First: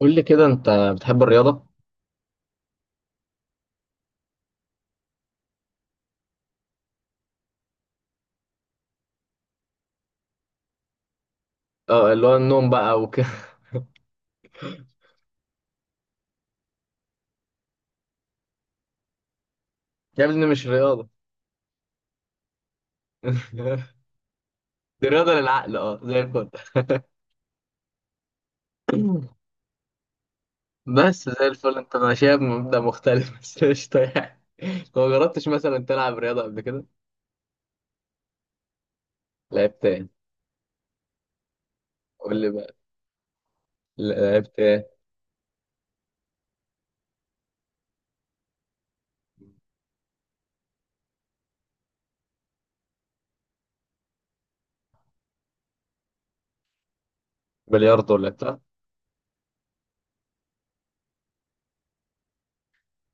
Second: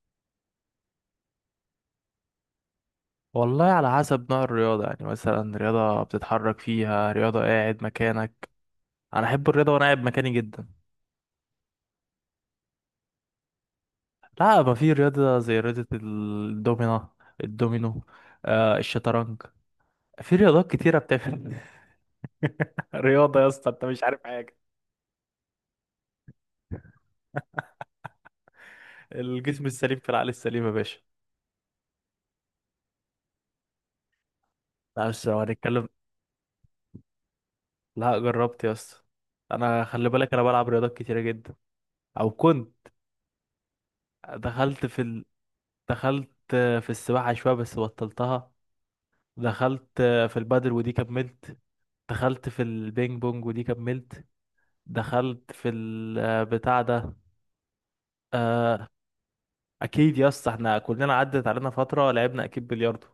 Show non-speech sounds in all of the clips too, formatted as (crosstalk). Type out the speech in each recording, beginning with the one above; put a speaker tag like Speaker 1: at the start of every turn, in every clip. Speaker 1: قول لي كده انت بتحب الرياضة؟
Speaker 2: والله على حسب نوع الرياضة، يعني مثلا رياضة بتتحرك فيها، رياضة قاعد مكانك. أنا أحب الرياضة وأنا قاعد مكاني جدا.
Speaker 1: اه اللي هو النوم بقى وكده. (laughs)
Speaker 2: لا، ما في رياضة زي رياضة الدومينو. آه، الشطرنج.
Speaker 1: يا
Speaker 2: في
Speaker 1: ابني مش
Speaker 2: رياضات كتيرة
Speaker 1: رياضة.
Speaker 2: بتعمل. (laughs) رياضة يا اسطى، أنت
Speaker 1: (laughs)
Speaker 2: مش عارف حاجة.
Speaker 1: دي رياضة للعقل، اه زي الفل. (laughs)
Speaker 2: الجسم السليم في العقل السليم يا باشا.
Speaker 1: بس زي الفل انت ماشيها بمبدأ مختلف. (laughs) بس قشطة يعني. لو
Speaker 2: لا،
Speaker 1: ما
Speaker 2: بس لو
Speaker 1: جربتش مثلا
Speaker 2: هنتكلم.
Speaker 1: تلعب رياضة قبل كده؟
Speaker 2: لا، جربت يا اسطى.
Speaker 1: لعبت
Speaker 2: أنا
Speaker 1: ايه؟
Speaker 2: خلي بالك، أنا بلعب رياضات كتيرة جدا. أو
Speaker 1: قول لي بقى،
Speaker 2: كنت.
Speaker 1: لعبت ايه؟
Speaker 2: دخلت في ال... دخلت في السباحة شوية بس بطلتها. دخلت في البادل ودي كملت. دخلت في البينج بونج ودي كملت. دخلت في البتاع ده.
Speaker 1: بلياردو ولا بتاع؟
Speaker 2: آه، اكيد يا اسطى، احنا كلنا عدت علينا فتره لعبنا اكيد بلياردو.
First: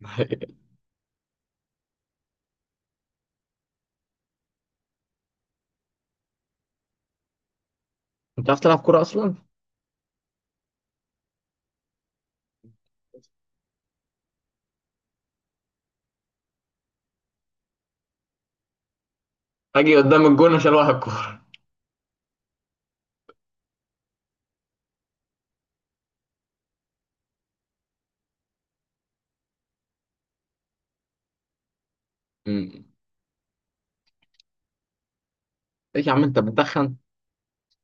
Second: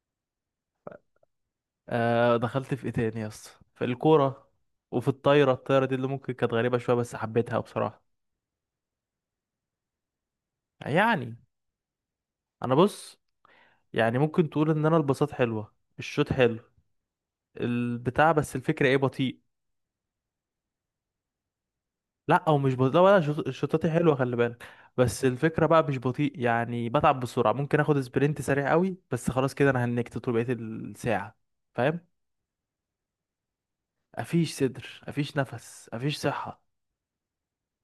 Speaker 1: (laughs)
Speaker 2: دخلت في ايه تاني يا اسطى، في الكوره وفي الطايره. الطايره دي اللي ممكن كانت غريبه شويه بس حبيتها بصراحه.
Speaker 1: انت عارف تلعب كورة أصلا؟
Speaker 2: يعني انا بص، يعني ممكن تقول ان انا البساط حلوه، الشوت حلو، البتاع، بس الفكره ايه، بطيء.
Speaker 1: اجي قدام الجون عشان واحد كورة.
Speaker 2: لا، او مش بطيء، لا، ولا شطاتي حلوه خلي بالك. بس الفكره بقى مش بطيء، يعني بتعب بسرعه. ممكن اخد سبرنت سريع قوي بس خلاص كده انا هنكت طول بقيه الساعه. فاهم.
Speaker 1: امم.
Speaker 2: مفيش صدر، مفيش نفس،
Speaker 1: ايه؟ (laughs) يا
Speaker 2: مفيش
Speaker 1: عم انت
Speaker 2: صحه.
Speaker 1: بتدخن؟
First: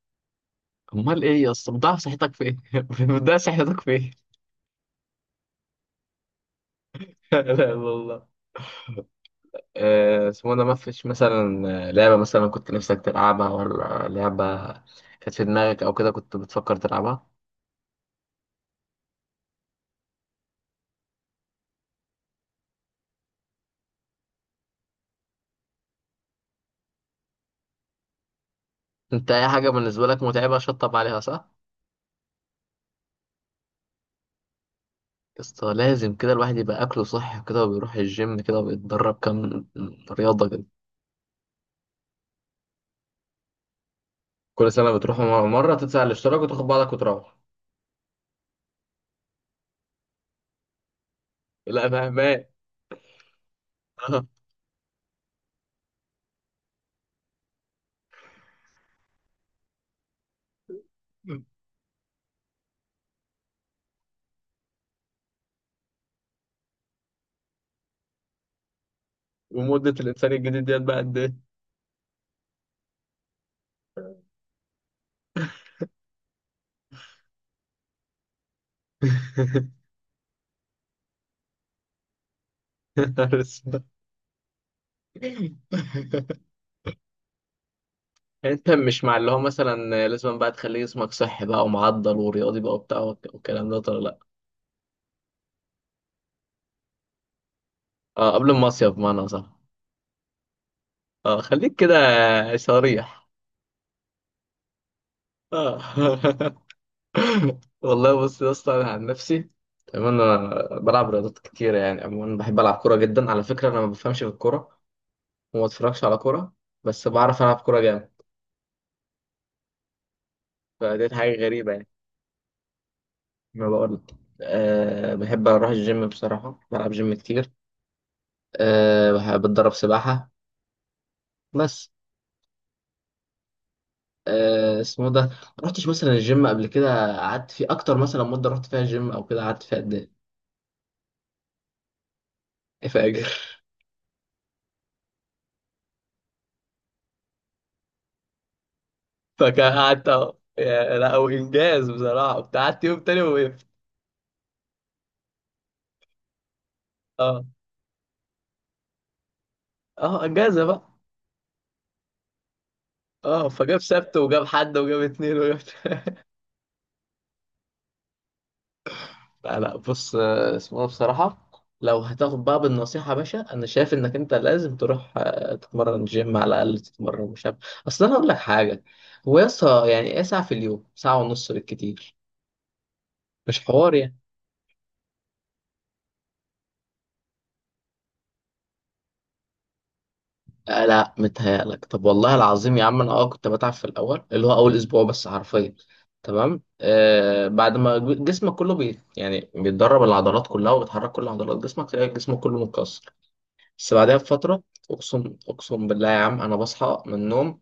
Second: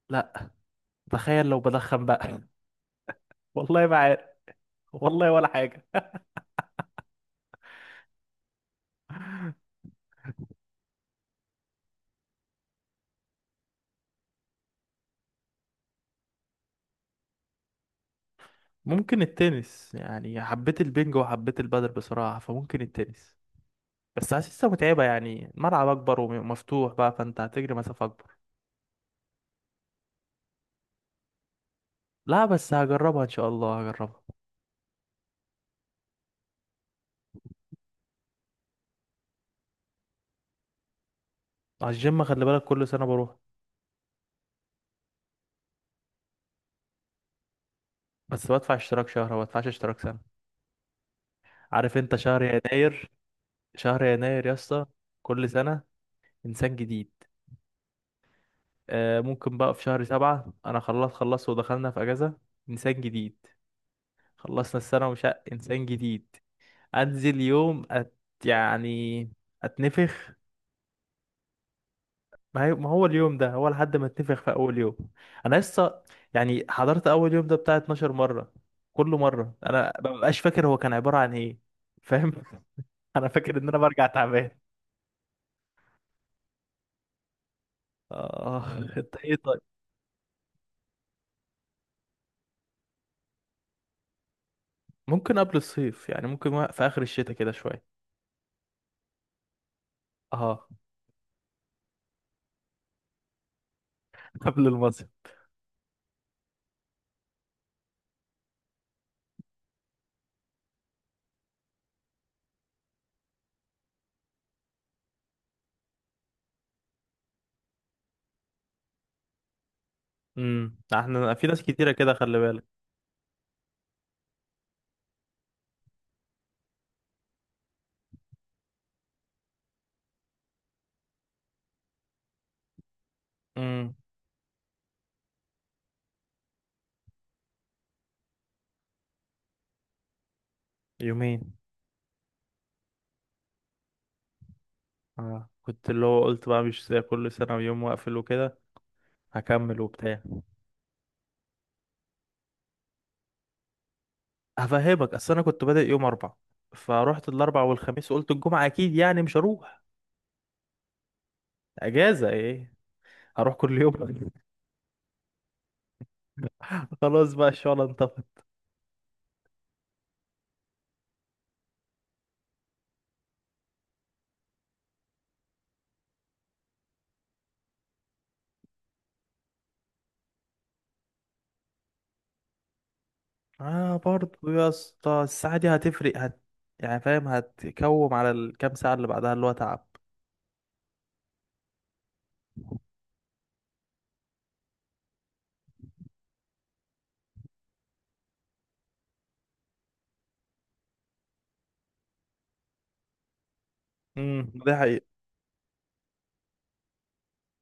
Speaker 2: لا.
Speaker 1: امال ايه
Speaker 2: تخيل
Speaker 1: يا
Speaker 2: لو
Speaker 1: اسطى؟ بتضيع
Speaker 2: بدخن
Speaker 1: صحتك
Speaker 2: بقى.
Speaker 1: في ايه؟ (laughs) بتضيع
Speaker 2: (laughs)
Speaker 1: صحتك
Speaker 2: والله
Speaker 1: في
Speaker 2: ما
Speaker 1: ايه؟
Speaker 2: عارف. والله ولا حاجه.
Speaker 1: (laughs) لا لا والله. اسمه ده، مفيش مثلا لعبة مثلا كنت نفسك تلعبها، ولا لعبة كانت في دماغك أو كده كنت بتفكر تلعبها؟
Speaker 2: ممكن التنس، يعني حبيت البنج وحبيت البادل بصراحه، فممكن التنس. بس حاسسها متعبه، يعني الملعب اكبر ومفتوح بقى، فانت هتجري مسافه اكبر.
Speaker 1: أنت أي حاجة بالنسبة لك متعبة شطب عليها، صح؟
Speaker 2: لا بس هجربها ان شاء الله، هجربها.
Speaker 1: يسطا لازم كده الواحد يبقى أكله صحي كده وبيروح الجيم كده وبيتدرب كام رياضة كده.
Speaker 2: على الجيم خلي بالك، كل سنه بروح.
Speaker 1: كل سنة بتروح مرة، مرة تدفع الاشتراك وتاخد بعضك وتروح.
Speaker 2: بس بدفع اشتراك شهر، ما بدفعش اشتراك سنة.
Speaker 1: لا
Speaker 2: عارف انت، شهر
Speaker 1: مهما.
Speaker 2: يناير. شهر يناير
Speaker 1: (laughs)
Speaker 2: يا اسطى. كل سنة انسان جديد. آه، ممكن بقى في شهر سبعة انا خلاص خلصت ودخلنا في اجازة. انسان جديد. خلصنا السنة ومش انسان جديد. انزل يوم أت. يعني
Speaker 1: ومدة الإنسان
Speaker 2: اتنفخ.
Speaker 1: الجديد ديت بقى قد إيه؟
Speaker 2: ما هو اليوم ده هو لحد ما اتنفخ في اول يوم. انا لسه، يعني حضرت اول يوم ده بتاع 12 مرة. كل مرة
Speaker 1: (laughs)
Speaker 2: انا مببقاش فاكر هو كان عبارة عن ايه. فاهم. (laughs)
Speaker 1: يا
Speaker 2: انا
Speaker 1: نهار
Speaker 2: فاكر ان انا
Speaker 1: أسود.
Speaker 2: برجع تعبان.
Speaker 1: (laughs) انت
Speaker 2: اه يعني. (laughs)
Speaker 1: مش
Speaker 2: انت
Speaker 1: مع اللي
Speaker 2: ايه
Speaker 1: هو
Speaker 2: طيب؟
Speaker 1: مثلا لازم بقى تخلي جسمك صحي بقى ومعضل ورياضي بقى وبتاع والكلام ده ولا لا؟
Speaker 2: ممكن قبل الصيف، يعني ممكن في اخر الشتاء كده شويه.
Speaker 1: اه قبل المصيف، بمعنى صح.
Speaker 2: اه.
Speaker 1: اه خليك كده، صريح.
Speaker 2: (laughs) قبل المصيف.
Speaker 1: اه. (laughs) والله بص يا اسطى، انا عن نفسي تمام، انا بلعب رياضات كتير يعني عموما، بحب العب كوره جدا. على فكره انا ما بفهمش في الكوره وما بتفرجش على كوره، بس بعرف العب كوره جامد. فديت
Speaker 2: احنا
Speaker 1: حاجه
Speaker 2: في ناس
Speaker 1: غريبه يعني،
Speaker 2: كتيره كده خلي بالك.
Speaker 1: ما بقول. أه بحب اروح الجيم، بصراحه بلعب جيم كتير. أه بحب اتدرب سباحه بس.
Speaker 2: امم
Speaker 1: اسمه ده، ما رحتش مثلا الجيم قبل كده قعدت فيه اكتر؟ مثلا مده رحت فيها الجيم او كده قعدت فيها قد
Speaker 2: يومين.
Speaker 1: ايه فاكر؟
Speaker 2: اه كنت اللي هو قلت بقى مش زي كل سنه، ويوم واقفل وكده.
Speaker 1: (laughs) فكان
Speaker 2: هكمل
Speaker 1: قعدت
Speaker 2: وبتاع.
Speaker 1: أهو. لا هو انجاز بصراحه، كنت قعدت يوم تاني ووقفت.
Speaker 2: هفهمك، اصل انا كنت بادئ يوم اربعة، فروحت
Speaker 1: اه
Speaker 2: الاربع والخميس وقلت الجمعه اكيد يعني مش هروح.
Speaker 1: اه انجازه بقى.
Speaker 2: اجازه ايه.
Speaker 1: اه
Speaker 2: هروح
Speaker 1: فجاب
Speaker 2: كل يوم.
Speaker 1: سبت وجاب حد وجاب اتنين وجاب. (laughs)
Speaker 2: (laughs) خلاص بقى الشغل انطفت.
Speaker 1: لا لا بص، اسمه ده بصراحه، لو هتاخد بقى بالنصيحه يا باشا، انا شايف انك انت لازم تروح تتمرن جيم، على الاقل تتمرن مش عارف. اصل انا اقول لك حاجه، هو يا اسطى يعني ايه ساعه في اليوم، ساعه ونص بالكتير؟ مش حوار
Speaker 2: اه
Speaker 1: يعني.
Speaker 2: برضه يا اسطى، الساعة دي هتفرق يعني فاهم، هتكوم على الكام ساعة اللي بعدها اللي هو تعب.
Speaker 1: آه لا متهيألك، طب والله العظيم يا عم انا اه كنت بتعب في الاول اللي هو اول اسبوع بس، حرفيا تمام. آه بعد ما جسمك كله بي يعني بيتدرب، العضلات كلها وبتحرك كل عضلات جسمك تلاقي جسمك كله متكسر، بس بعدها
Speaker 2: امم،
Speaker 1: بفتره
Speaker 2: ده حقيقي.
Speaker 1: اقسم اقسم بالله يا عم انا بصحى من النوم،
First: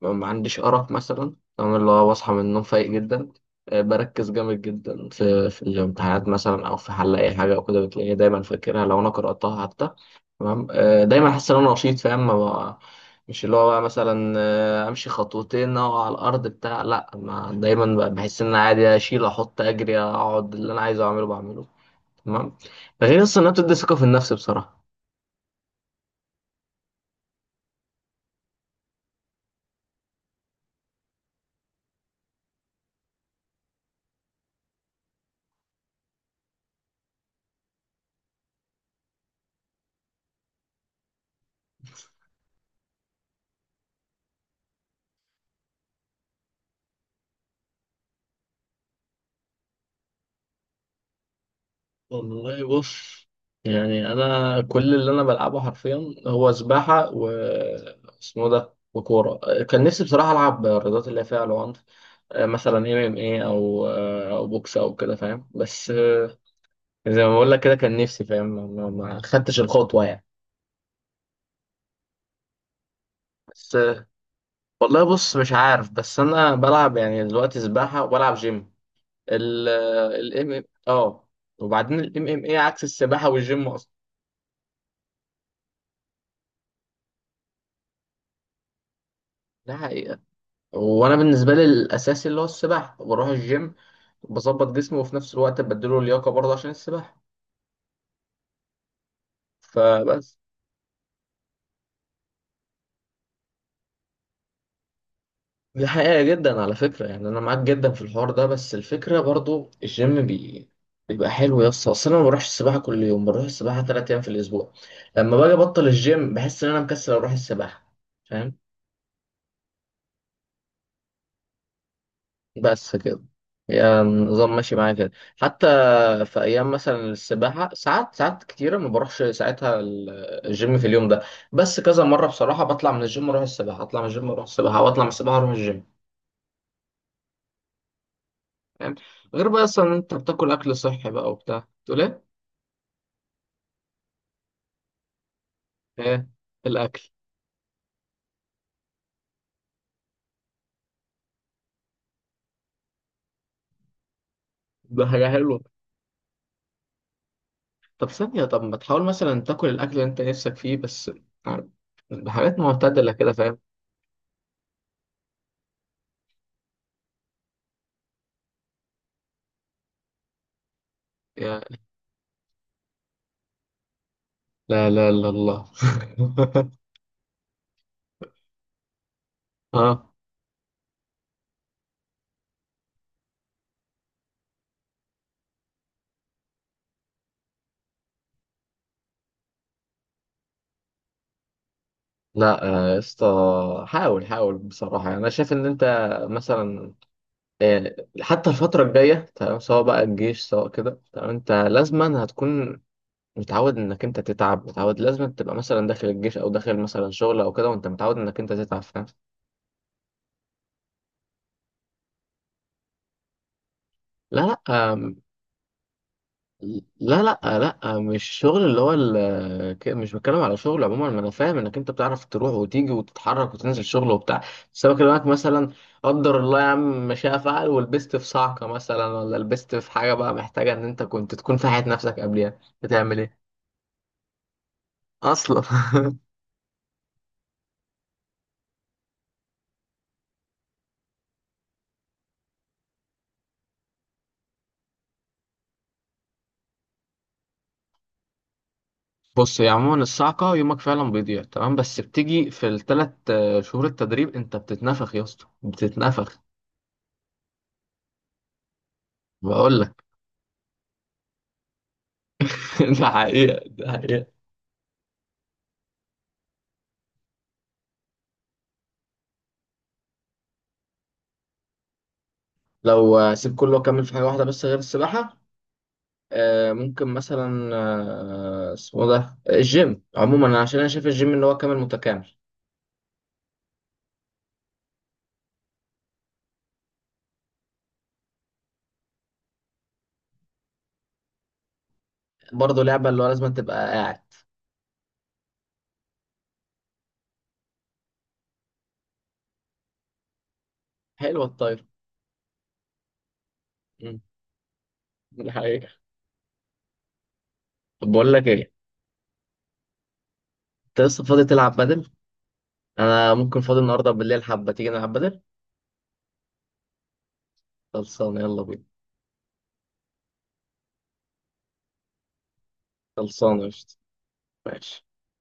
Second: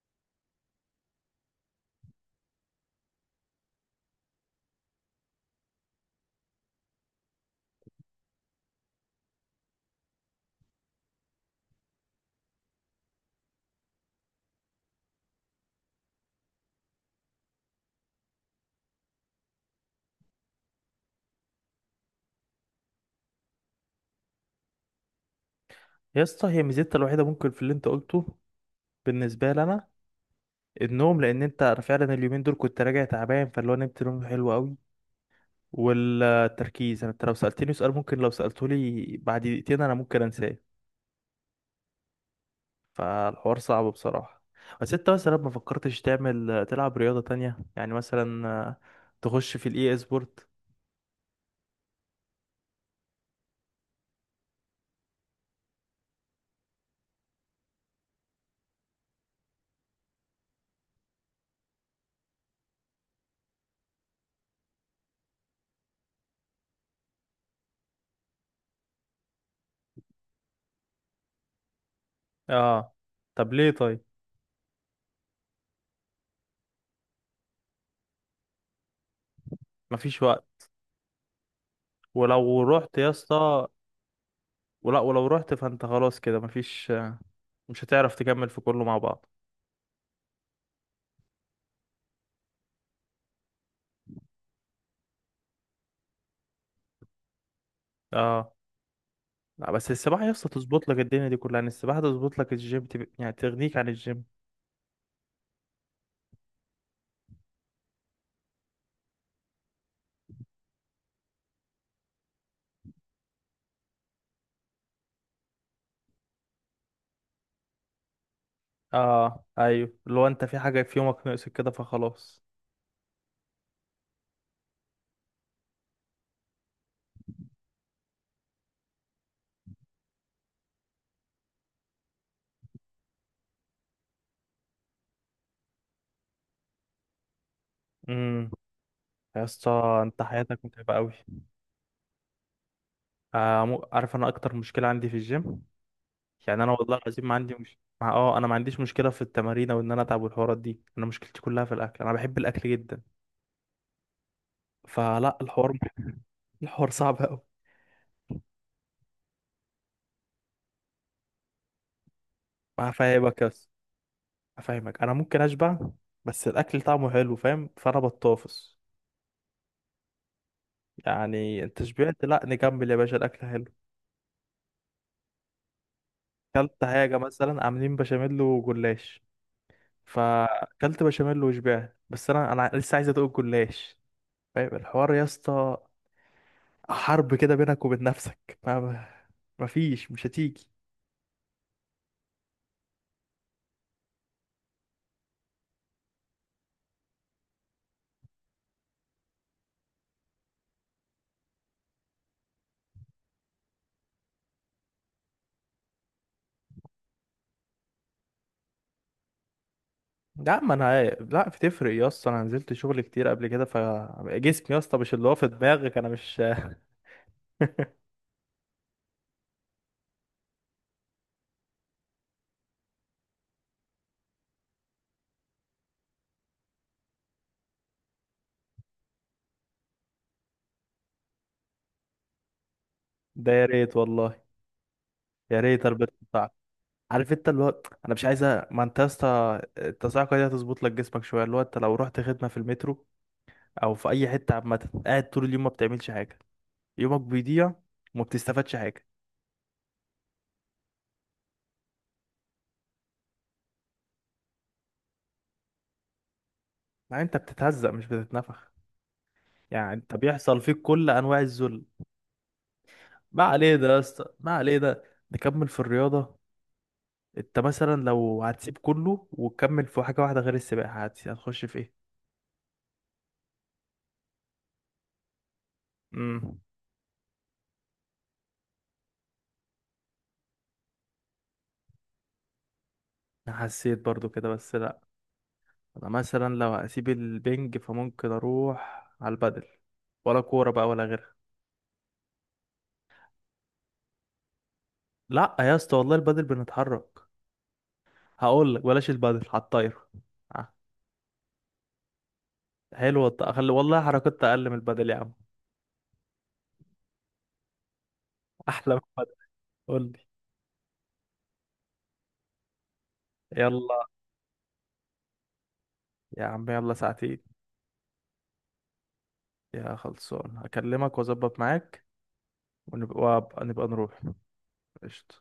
Speaker 1: ما عنديش أرق مثلا تمام، اللي هو بصحى من النوم فايق جدا. بركز جامد جدا في الامتحانات مثلا، أو في حل أي حاجة أو كده بتلاقيني دايما فاكرها لو أنا قرأتها حتى. تمام. دايما أحس إن أنا نشيط فاهم ما بقى- مش اللي هو بقى مثلا، أمشي خطوتين أقع على الأرض بتاع، لأ ما دايما بقى بحس إن أنا عادي أشيل أحط أجري أقعد، اللي أنا عايزه أعمله بعمله. تمام. ده غير أصلا إنها بتدي ثقة في النفس بصراحة.
Speaker 2: يا اسطى، هي ميزتها الوحيدة ممكن في اللي انت قلته بالنسبة لي انا، النوم. لان انت أنا فعلا اليومين دول كنت راجع تعبان، فاللي هو نمت نوم حلو قوي. والتركيز، انا انت لو سألتني سؤال، ممكن لو سألته لي بعد دقيقتين انا ممكن انساه. فالحوار صعب بصراحة. بس انت مثلا ما فكرتش تعمل تلعب رياضة تانية؟ يعني مثلا تخش في الاي سبورت.
Speaker 1: والله بص، يعني انا كل اللي انا بلعبه حرفيا هو سباحه و اسمه ده وكوره. كان نفسي بصراحه العب الرياضات اللي هي فيها العنف. مثلا ام ام اي او او بوكس او كده فاهم، بس زي ما بقول لك كده كان نفسي فاهم ما ما خدتش الخطوه يعني.
Speaker 2: اه. طب ليه
Speaker 1: بس
Speaker 2: طيب؟
Speaker 1: والله بص مش عارف، بس انا بلعب يعني دلوقتي سباحه وبلعب جيم، ال
Speaker 2: مفيش وقت.
Speaker 1: ال MMA اه، وبعدين الام ام اي
Speaker 2: ولو
Speaker 1: عكس
Speaker 2: رحت يا
Speaker 1: السباحه والجيم
Speaker 2: اسطى،
Speaker 1: اصلا.
Speaker 2: ولو رحت فانت خلاص كده مفيش، مش هتعرف تكمل في كله مع بعض.
Speaker 1: ده حقيقة. وانا بالنسبه لي الاساسي اللي هو السباحه، بروح الجيم بظبط جسمي وفي نفس الوقت بديله لياقه برضه عشان السباحه.
Speaker 2: اه. لا بس السباحة يا
Speaker 1: فبس.
Speaker 2: اسطى تظبط لك الدنيا دي كلها، يعني السباحة تظبط لك الجيم، يعني تغنيك عن الجيم.
Speaker 1: دي حقيقه جدا على فكره، يعني انا معاك جدا في الحوار ده، بس الفكره برضه الجيم بيبقى حلو يا اسطى. اصل انا ما بروحش السباحه كل يوم، بروح السباحه ثلاث ايام في الاسبوع. لما باجي ابطل الجيم بحس ان انا مكسل اروح السباحه. فاهم؟
Speaker 2: اه ايوه، لو انت في حاجة في يومك ناقصك كده فخلاص.
Speaker 1: بس كده، يعني النظام ماشي معايا كده. حتى في ايام مثلا السباحه ساعات، ساعات كتيره ما بروحش ساعتها الجيم في اليوم ده. بس كذا مره بصراحه بطلع من الجيم اروح السباحه، اطلع من الجيم اروح السباحه، واطلع من السباحه اروح الجيم.
Speaker 2: امم.
Speaker 1: فاهم؟
Speaker 2: يا
Speaker 1: غير بقى
Speaker 2: اسطى
Speaker 1: اصلا إن انت
Speaker 2: انت
Speaker 1: بتاكل
Speaker 2: حياتك
Speaker 1: اكل
Speaker 2: متعبة
Speaker 1: صحي
Speaker 2: قوي.
Speaker 1: بقى وبتاع. تقول ايه؟
Speaker 2: آه، عارف انا اكتر مشكلة عندي في الجيم.
Speaker 1: ايه
Speaker 2: يعني انا والله
Speaker 1: الاكل؟
Speaker 2: العظيم، ما عندي مش مع اه انا ما عنديش مشكله في التمارين او ان انا اتعب والحوارات دي، انا مشكلتي كلها في الاكل، انا بحب الاكل جدا.
Speaker 1: ده حاجه
Speaker 2: فلا،
Speaker 1: حلوه.
Speaker 2: الحوار صعب قوي.
Speaker 1: طب ثانيه، طب ما تحاول مثلا تاكل الاكل اللي انت نفسك فيه بس، عارف، بحاجات معتدله كده
Speaker 2: هفهمك
Speaker 1: فاهم.
Speaker 2: بس هفهمك، انا ممكن اشبع بس الاكل طعمه حلو فاهم، فانا بطافس.
Speaker 1: يا
Speaker 2: يعني انت شبعت؟ لا، نكمل يا باشا الاكل حلو.
Speaker 1: لا لا لا الله. (laughs)
Speaker 2: كلت حاجه مثلا، عاملين بشاميل وجلاش،
Speaker 1: اه
Speaker 2: فاكلت بشاميل وشبعت بس انا لسه عايز ادوق الجلاش. فاهم الحوار يا اسطى؟ حرب كده بينك وبين نفسك. ما مفيش، مش هتيجي.
Speaker 1: لا يا اسطى حاول، حاول بصراحة. يعني أنا شايف إن أنت مثلا، حتى الفترة الجاية تمام، سواء بقى الجيش سواء كده تمام، أنت لازما هتكون متعود إنك أنت تتعب، متعود لازما تبقى مثلا داخل الجيش أو داخل مثلا شغل أو كده وأنت متعود إنك أنت تتعب. فاهم؟
Speaker 2: لا ما انا، لا بتفرق يا اسطى، انا نزلت شغل كتير قبل كده،
Speaker 1: لا
Speaker 2: فجسمي يا اسطى
Speaker 1: لا
Speaker 2: مش اللي هو في دماغك، انا مش. (laughs)
Speaker 1: لا لا لا مش شغل اللي هو مش بتكلم على شغل عموما، ما انا فاهم انك انت بتعرف تروح وتيجي وتتحرك وتنزل شغل وبتاع، بس انا بكلمك مثلا قدر الله يا عم ما شاء فعل، ولبست في صعقه مثلا، ولا لبست في حاجه بقى محتاجه ان انت كنت تكون في حياه نفسك قبلها بتعمل ايه
Speaker 2: ده يا ريت والله. يا
Speaker 1: اصلا.
Speaker 2: ريت البس
Speaker 1: (laughs)
Speaker 2: بتاعك. عارف انت اللي هو انا مش عايزه. ما انت يا اسطى التصاعقه دي هتظبط لك جسمك شويه، اللي هو انت لو رحت خدمه في المترو او في اي حته عامه، قاعد طول اليوم ما بتعملش حاجه. يومك بيضيع وما بتستفادش حاجه.
Speaker 1: بص هي عموما الصعقه يومك فعلا بيضيع تمام، بس بتيجي في الثلاث شهور التدريب انت بتتنفخ يا اسطى، بتتنفخ.
Speaker 2: لا، انت بتتهزق مش بتتنفخ.
Speaker 1: بقول
Speaker 2: يعني
Speaker 1: لك.
Speaker 2: انت بيحصل فيك كل انواع الذل.
Speaker 1: (laughs) ده
Speaker 2: ما
Speaker 1: حقيقه،
Speaker 2: عليه ده
Speaker 1: ده
Speaker 2: يا اسطى،
Speaker 1: حقيقه.
Speaker 2: ما عليه ده. نكمل في الرياضة. انت مثلا لو هتسيب كله وتكمل في حاجة واحدة غير السباحة، هتخش في ايه؟
Speaker 1: لو سيب كله وأكمل في حاجة واحدة بس غير السباحة،
Speaker 2: امم.
Speaker 1: ممكن مثلا اسمه ده الجيم عموما، عشان أنا شايف الجيم إن هو كامل متكامل.
Speaker 2: انا حسيت برضو كده بس لا. انا مثلا لو هسيب البنج، فممكن اروح على البدل ولا كورة بقى ولا غيرها.
Speaker 1: برضه لعبة اللي هو لازم تبقى قاعد.
Speaker 2: لا يا اسطى والله البدل بنتحرك. هقول لك، بلاش البدل، على الطايرة. آه،
Speaker 1: حلوة الطايرة.
Speaker 2: حلوة أخلي والله
Speaker 1: مم،
Speaker 2: حركات اقل من البدل يا
Speaker 1: (laughs)
Speaker 2: عم.
Speaker 1: دي حقيقة. طب بقول لك
Speaker 2: (laughs)
Speaker 1: إيه،
Speaker 2: احلى من البدل. قول لي.
Speaker 1: أنت لسه فاضي تلعب بدل؟ أنا ممكن فاضي
Speaker 2: يلا،
Speaker 1: النهاردة بالليل، حبة تيجي نلعب بدل؟
Speaker 2: يا عم يلا ساعتين.
Speaker 1: خلصانة، يلا بينا.
Speaker 2: يا خلصان هكلمك واظبط معاك. ونبقى
Speaker 1: خلصانة،
Speaker 2: ونبقى
Speaker 1: قشطة.
Speaker 2: نروح.
Speaker 1: ماشي.
Speaker 2: قشطة.